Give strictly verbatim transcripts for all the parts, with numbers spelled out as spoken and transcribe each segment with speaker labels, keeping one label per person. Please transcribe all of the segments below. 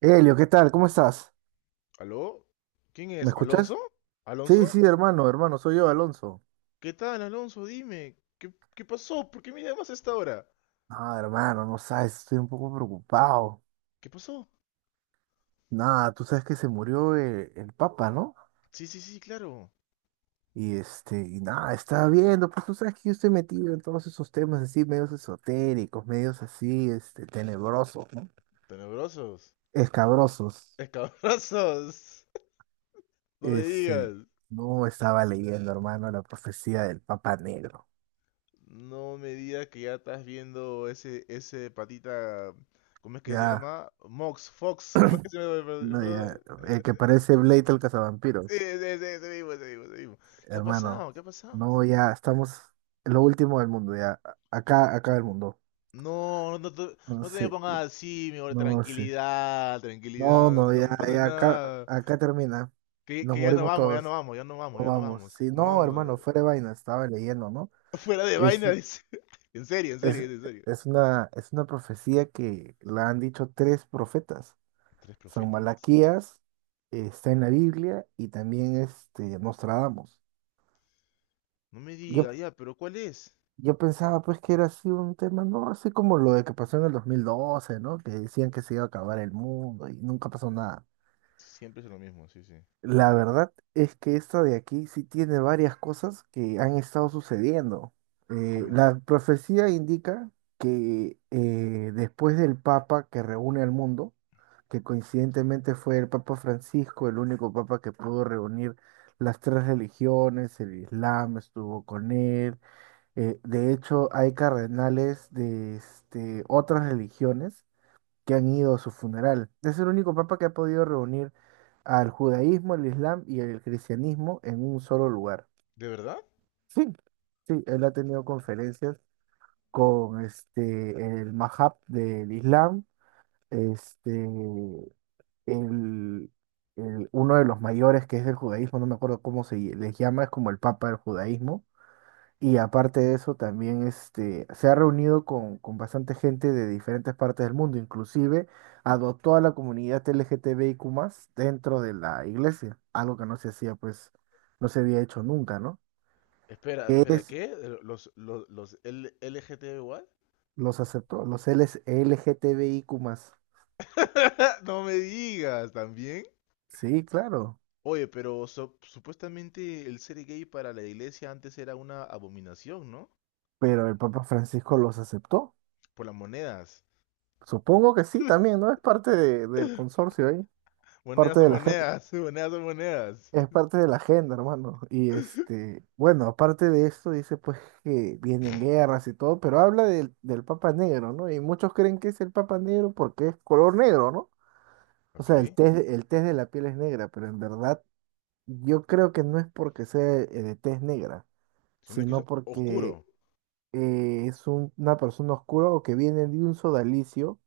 Speaker 1: Elio, ¿qué tal? ¿Cómo estás?
Speaker 2: ¿Aló? ¿Quién
Speaker 1: ¿Me
Speaker 2: es?
Speaker 1: escuchas?
Speaker 2: ¿Alonso? ¿Alonso?
Speaker 1: Sí, sí, hermano, hermano, soy yo, Alonso.
Speaker 2: ¿Qué tal, Alonso? Dime. ¿Qué, qué pasó? ¿Por qué me llamas a esta hora?
Speaker 1: Ah, hermano, no sabes, estoy un poco preocupado.
Speaker 2: ¿Qué pasó?
Speaker 1: Nada, tú sabes que se murió eh, el Papa, ¿no?
Speaker 2: Sí, sí, sí, claro.
Speaker 1: Y este, y nada, estaba viendo, pues tú sabes que yo estoy metido en todos esos temas así, medios esotéricos, medios así, este, tenebrosos, ¿no?
Speaker 2: Tenebrosos.
Speaker 1: Escabrosos.
Speaker 2: Escabrosos. No me
Speaker 1: Este,
Speaker 2: digas.
Speaker 1: no estaba leyendo, hermano, la profecía del Papa Negro.
Speaker 2: No me digas que ya estás viendo ese, ese patita. ¿Cómo es que se
Speaker 1: Ya,
Speaker 2: llama? Mox, Fox. ¿Cómo es que se llama el bro- el
Speaker 1: no, ya,
Speaker 2: brother?
Speaker 1: el que parece Blade el
Speaker 2: Sí,
Speaker 1: cazavampiros.
Speaker 2: sí, sí, ese mismo, ese mismo, ese mismo. ¿Qué ha
Speaker 1: Hermano,
Speaker 2: pasado? ¿Qué ha pasado?
Speaker 1: no, ya estamos en lo último del mundo, ya. Acá, acá el mundo.
Speaker 2: No, no te,
Speaker 1: No
Speaker 2: no te me
Speaker 1: sé,
Speaker 2: pongas así, mi amor,
Speaker 1: no sé.
Speaker 2: tranquilidad,
Speaker 1: No,
Speaker 2: tranquilidad, no,
Speaker 1: no,
Speaker 2: no
Speaker 1: ya,
Speaker 2: me pasa
Speaker 1: ya, acá,
Speaker 2: nada.
Speaker 1: acá termina.
Speaker 2: Que,
Speaker 1: Nos
Speaker 2: que ya no
Speaker 1: morimos
Speaker 2: vamos, ya no
Speaker 1: todos.
Speaker 2: vamos, ya no vamos,
Speaker 1: No
Speaker 2: ya no
Speaker 1: vamos.
Speaker 2: vamos,
Speaker 1: si
Speaker 2: no
Speaker 1: no,
Speaker 2: vamos.
Speaker 1: hermano, fuera de vaina, estaba leyendo, ¿no?
Speaker 2: Fuera de
Speaker 1: Es,
Speaker 2: vaina, dice. En serio, en
Speaker 1: es,
Speaker 2: serio, en serio.
Speaker 1: es una, es una profecía que la han dicho tres profetas.
Speaker 2: Tres
Speaker 1: San
Speaker 2: profetas.
Speaker 1: Malaquías, eh, está en la Biblia y también este, Nostradamus.
Speaker 2: No me
Speaker 1: Yo,
Speaker 2: diga, ya, pero ¿cuál es?
Speaker 1: Yo pensaba pues que era así un tema, ¿no? Así como lo de que pasó en el dos mil doce, ¿no? Que decían que se iba a acabar el mundo y nunca pasó nada.
Speaker 2: Siempre es lo mismo, sí, sí.
Speaker 1: La verdad es que esta de aquí sí tiene varias cosas que han estado sucediendo. Eh,
Speaker 2: ¿Cómo que?
Speaker 1: la profecía indica que eh, después del Papa que reúne al mundo, que coincidentemente fue el Papa Francisco, el único Papa que pudo reunir las tres religiones. El Islam estuvo con él, eh, de hecho, hay cardenales de este, otras religiones que han ido a su funeral. Es el único papa que ha podido reunir al judaísmo, el islam y el cristianismo en un solo lugar.
Speaker 2: ¿De verdad?
Speaker 1: Sí, sí, él ha tenido conferencias con este, el Mahab del Islam, este, el, el- uno de los mayores que es del judaísmo. No me acuerdo cómo se les llama, es como el papa del judaísmo. Y aparte de eso, también este, se ha reunido con, con bastante gente de diferentes partes del mundo, inclusive adoptó a la comunidad LGTBIQ+, dentro de la iglesia, algo que no se hacía, pues, no se había hecho nunca, ¿no?
Speaker 2: Espera,
Speaker 1: Que
Speaker 2: espera,
Speaker 1: es,
Speaker 2: ¿qué? ¿Los, los, los L- LGTB igual?
Speaker 1: los aceptó, los L S LGTBIQ+.
Speaker 2: No me digas, ¿también?
Speaker 1: Sí, claro,
Speaker 2: Oye, pero so- supuestamente el ser gay para la iglesia antes era una abominación, ¿no?
Speaker 1: pero el Papa Francisco los aceptó.
Speaker 2: Por las monedas.
Speaker 1: Supongo que sí, también, ¿no? Es parte de- del consorcio ahí,
Speaker 2: Monedas
Speaker 1: parte
Speaker 2: son
Speaker 1: de la gente.
Speaker 2: monedas, monedas son monedas.
Speaker 1: Es parte de la agenda, hermano. Y este, bueno, aparte de esto, dice pues que vienen guerras y todo, pero habla del, del Papa Negro, ¿no? Y muchos creen que es el Papa Negro porque es color negro, ¿no? O
Speaker 2: Ok.
Speaker 1: sea, el test, el test de la piel es negra, pero en verdad yo creo que no es porque sea eh, de tez negra,
Speaker 2: Si no es que es
Speaker 1: sino porque
Speaker 2: oscuro.
Speaker 1: eh, es un- una persona oscura o que viene de un sodalicio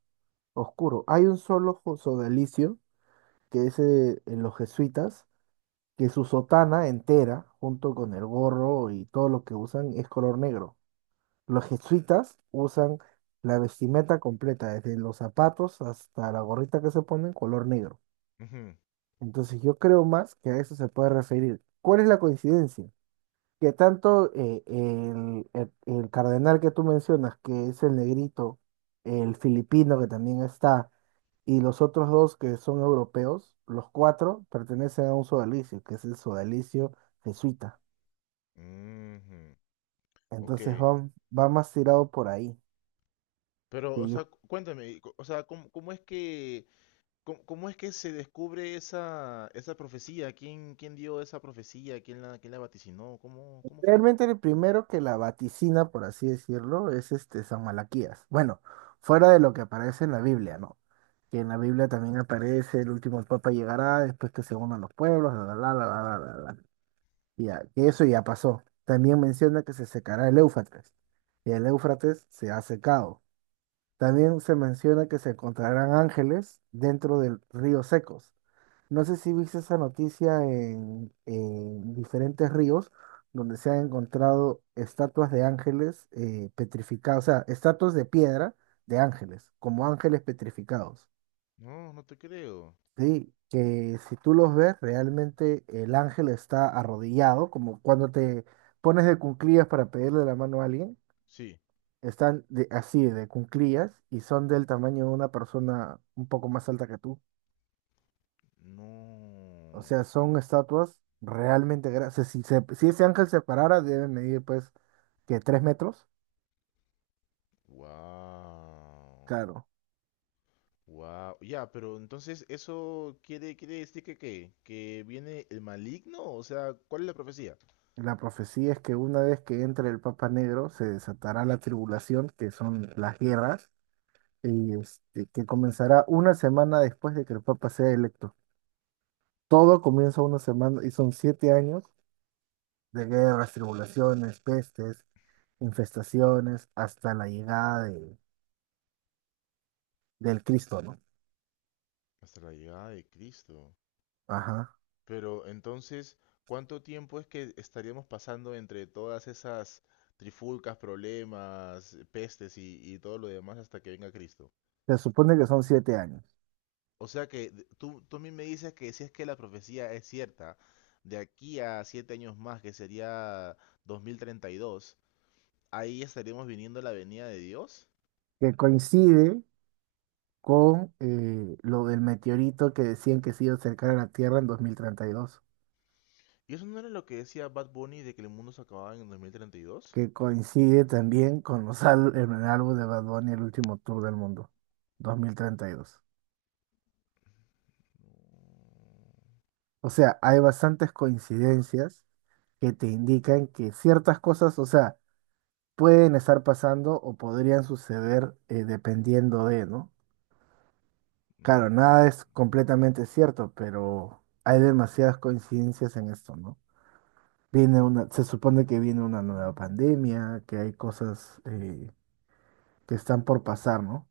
Speaker 1: oscuro. Hay un solo jo- sodalicio que es, eh, en los jesuitas, que su sotana entera, junto con el gorro y todo lo que usan, es color negro. Los jesuitas usan la vestimenta completa, desde los zapatos hasta la gorrita que se ponen, color negro.
Speaker 2: Ujú,
Speaker 1: Entonces yo creo más que a eso se puede referir. ¿Cuál es la coincidencia? Que tanto eh, el, el- el cardenal que tú mencionas, que es el negrito, el filipino que también está, y los otros dos que son europeos, los cuatro pertenecen a un sodalicio, que es el sodalicio jesuita.
Speaker 2: ujú, Ok.
Speaker 1: Entonces va, va más tirado por ahí.
Speaker 2: Pero,
Speaker 1: Que
Speaker 2: o sea,
Speaker 1: yo,
Speaker 2: cu- cuéntame, cu- o sea, ¿cómo, cómo es que, cómo, cómo es que se descubre esa, esa profecía? ¿Quién, quién dio esa profecía? ¿Quién la, quién la vaticinó? ¿Cómo, cómo fue?
Speaker 1: realmente el primero que la vaticina, por así decirlo, es este San Malaquías. Bueno, fuera de lo que aparece en la Biblia, ¿no? Que en la Biblia también aparece: el último papa llegará, después que se unan los pueblos, la, la, la, la, la, la, la, la. Ya, que eso ya pasó. También menciona que se secará el Éufrates, y el Éufrates se ha secado. También se menciona que se encontrarán ángeles dentro del río secos. No sé si viste esa noticia en en diferentes ríos donde se han encontrado estatuas de ángeles eh, petrificados, o sea, estatuas de piedra de ángeles, como ángeles petrificados.
Speaker 2: No, no te creo.
Speaker 1: Sí, que si tú los ves, realmente el ángel está arrodillado, como cuando te pones de cuclillas para pedirle la mano a alguien.
Speaker 2: Sí.
Speaker 1: Están de- así de cuclillas, y son del tamaño de una persona un poco más alta que tú. O sea,
Speaker 2: No.
Speaker 1: son estatuas realmente grandes. si, se- si ese ángel se parara, debe medir pues que tres metros.
Speaker 2: Wow.
Speaker 1: Claro.
Speaker 2: Wow. Ya, pero entonces eso quiere, quiere decir que ¿qué? Que viene el maligno, o sea, ¿cuál es la profecía?
Speaker 1: La profecía es que una vez que entre el Papa Negro se desatará la tribulación, que son las guerras, y este, que comenzará una semana después de que el Papa sea electo. Todo comienza una semana, y son siete años de guerras, tribulaciones, pestes, infestaciones, hasta la llegada de- del Cristo, ¿no?
Speaker 2: Hasta la llegada de Cristo.
Speaker 1: Ajá.
Speaker 2: Pero entonces, ¿cuánto tiempo es que estaríamos pasando entre todas esas trifulcas, problemas, pestes y, y todo lo demás hasta que venga Cristo?
Speaker 1: Se supone que son siete años.
Speaker 2: O sea que de- tú, tú a mí me dices que si es que la profecía es cierta, de aquí a siete años más, que sería dos mil treinta y dos ahí estaríamos viniendo a la venida de Dios.
Speaker 1: que coincide con eh, lo del meteorito que decían que se iba a acercar a la Tierra en dos mil treinta y dos,
Speaker 2: ¿Y eso no era lo que decía Bad Bunny de que el mundo se acababa en el dos mil treinta y dos?
Speaker 1: que coincide también con los al- el álbum de Bad Bunny, el último tour del mundo, dos mil treinta y dos. O sea, hay bastantes coincidencias que te indican que ciertas cosas, o sea, pueden estar pasando o podrían suceder, eh, dependiendo de, ¿no? Claro, nada es completamente cierto, pero hay demasiadas coincidencias en esto, ¿no? Viene una, se supone que viene una nueva pandemia, que hay cosas, eh, que están por pasar, ¿no?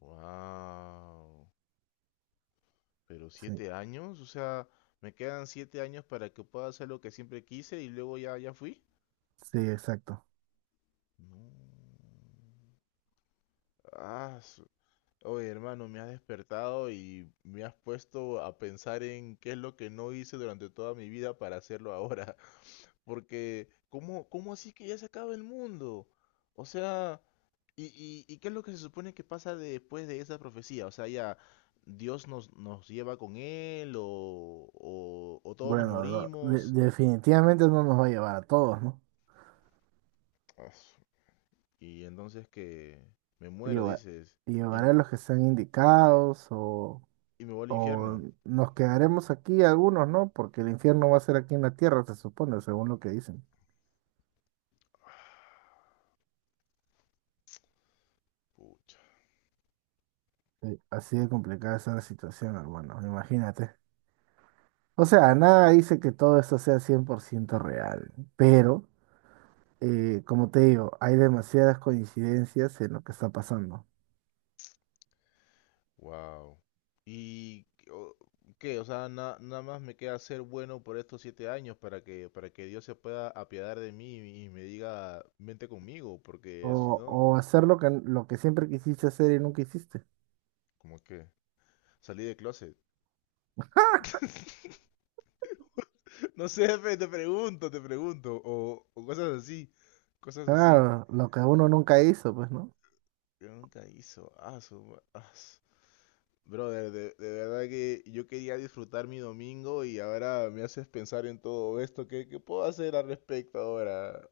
Speaker 2: Wow. Pero
Speaker 1: Sí,
Speaker 2: siete años, o sea, me quedan siete años para que pueda hacer lo que siempre quise y luego ya, ya fui.
Speaker 1: sí, exacto.
Speaker 2: No. Ah, oye, hermano, me has despertado y me has puesto a pensar en qué es lo que no hice durante toda mi vida para hacerlo ahora. Porque, ¿cómo, cómo así que ya se acaba el mundo? O sea, ¿y, y, y qué es lo que se supone que pasa después de esa profecía? O sea, ya Dios nos, nos lleva con él o, o, o todos nos
Speaker 1: Bueno, lo- de-
Speaker 2: morimos.
Speaker 1: definitivamente no nos va a llevar a todos, ¿no?
Speaker 2: Ah, y entonces que me muero,
Speaker 1: Lleva-
Speaker 2: dices, y,
Speaker 1: llevará a
Speaker 2: m-
Speaker 1: los que están indicados, o
Speaker 2: y me voy al
Speaker 1: o
Speaker 2: infierno.
Speaker 1: nos quedaremos aquí algunos, ¿no? Porque el infierno va a ser aquí en la tierra, se supone, según lo que dicen.
Speaker 2: Pucha.
Speaker 1: Sí, así de complicada está la situación, hermano, imagínate. O sea, nada dice que todo esto sea cien por ciento real, pero... eh, como te digo, hay demasiadas coincidencias en lo que está pasando.
Speaker 2: Wow. ¿Y o- qué? O sea, na- nada más me queda ser bueno por estos siete años para que, para que Dios se pueda apiadar de mí y me diga, vente conmigo, porque si
Speaker 1: O,
Speaker 2: no,
Speaker 1: o hacer lo que, lo que, siempre quisiste hacer y nunca hiciste.
Speaker 2: como que salí de closet. No sé, fe, te pregunto, te pregunto, o, o cosas así, cosas así.
Speaker 1: Claro, lo que uno nunca hizo, pues, ¿no?
Speaker 2: Yo nunca hizo, ah, su ma- ah, su- Brother, de, de verdad que yo quería disfrutar mi domingo y ahora me haces pensar en todo esto. ¿Qué, qué puedo hacer al respecto ahora?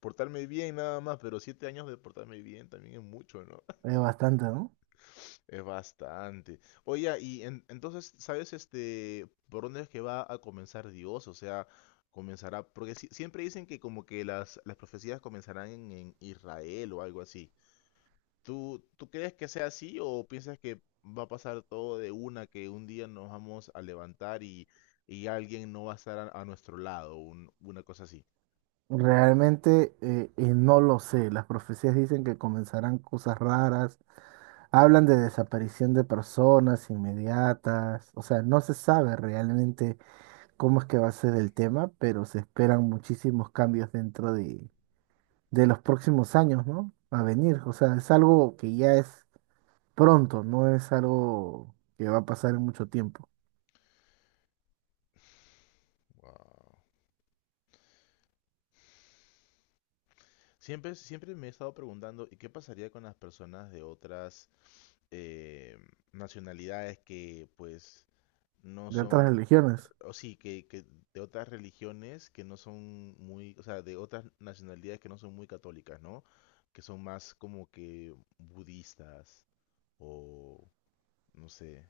Speaker 2: Portarme bien nada más, pero siete años de portarme bien también es mucho, ¿no?
Speaker 1: Es bastante, ¿no?
Speaker 2: Es bastante. Oye, y en- entonces, ¿sabes este por dónde es que va a comenzar Dios? O sea, comenzará, porque si- siempre dicen que como que las, las profecías comenzarán en, en Israel o algo así. ¿Tú, tú crees que sea así o piensas que va a pasar todo de una, que un día nos vamos a levantar y, y alguien no va a estar a, a nuestro lado, un- una cosa así?
Speaker 1: Realmente, eh, eh, no lo sé. Las profecías dicen que comenzarán cosas raras. Hablan de desaparición de personas inmediatas. O sea, no se sabe realmente cómo es que va a ser el tema, pero se esperan muchísimos cambios dentro de de los próximos años, ¿no? A venir. O sea, es algo que ya es pronto, no es algo que va a pasar en mucho tiempo.
Speaker 2: Wow. Siempre, siempre me he estado preguntando, ¿y qué pasaría con las personas de otras eh, nacionalidades que pues no
Speaker 1: De otras
Speaker 2: son,
Speaker 1: religiones.
Speaker 2: o sí, que, que de otras religiones que no son muy, o sea, de otras nacionalidades que no son muy católicas, ¿no? Que son más como que budistas o no sé,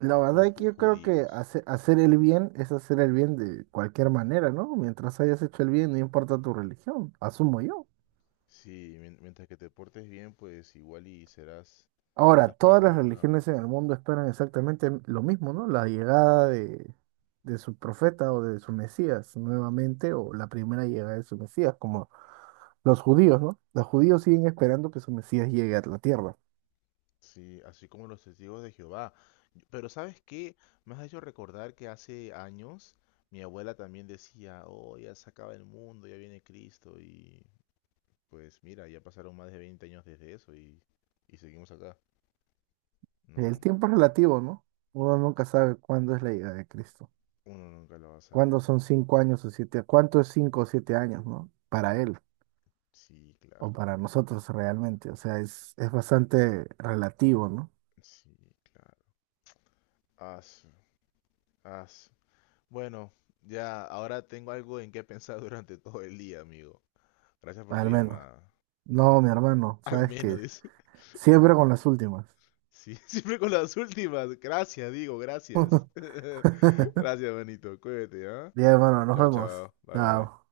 Speaker 1: La
Speaker 2: ju-
Speaker 1: verdad
Speaker 2: o
Speaker 1: es que
Speaker 2: ju-
Speaker 1: yo creo que
Speaker 2: judíos.
Speaker 1: hace- hacer el bien es hacer el bien de cualquier manera, ¿no? Mientras hayas hecho el bien, no importa tu religión, asumo yo.
Speaker 2: Sí, mien- mientras que te portes bien, pues igual y serás,
Speaker 1: Ahora,
Speaker 2: serás
Speaker 1: todas
Speaker 2: persa,
Speaker 1: las
Speaker 2: pero nada.
Speaker 1: religiones en el mundo esperan exactamente lo mismo, ¿no? La llegada de, de su profeta, o de su Mesías nuevamente, o la primera llegada de su Mesías, como los judíos, ¿no? Los judíos siguen esperando que su Mesías llegue a la tierra.
Speaker 2: Sí, así como los testigos de Jehová. Yo- Pero ¿sabes qué? Me has hecho recordar que hace años mi abuela también decía, oh, ya se acaba el mundo, ya viene Cristo. Y pues mira, ya pasaron más de veinte años desde eso y, y seguimos acá,
Speaker 1: El
Speaker 2: ¿no?
Speaker 1: tiempo es relativo, ¿no? Uno nunca sabe cuándo es la llegada de Cristo.
Speaker 2: Uno nunca lo va a
Speaker 1: ¿Cuándo
Speaker 2: saber.
Speaker 1: son cinco años o siete? ¿Cuánto es cinco o siete años? ¿No? Para él
Speaker 2: Sí,
Speaker 1: o
Speaker 2: claro.
Speaker 1: para nosotros realmente. O sea, es, es bastante relativo, ¿no?
Speaker 2: Sí, claro. As, Bueno, ya ahora tengo algo en qué pensar durante todo el día, amigo. Gracias por tu
Speaker 1: Al menos.
Speaker 2: llamada.
Speaker 1: No, mi hermano,
Speaker 2: Al
Speaker 1: sabes que...
Speaker 2: menos, dice.
Speaker 1: Siempre con las últimas.
Speaker 2: Sí, siempre con las últimas. Gracias, digo, gracias. Gracias, Benito. Cuídate, ¿ah?
Speaker 1: Bien, hermano, nos
Speaker 2: Chao,
Speaker 1: vemos.
Speaker 2: chao. Bye, bye.
Speaker 1: Chao.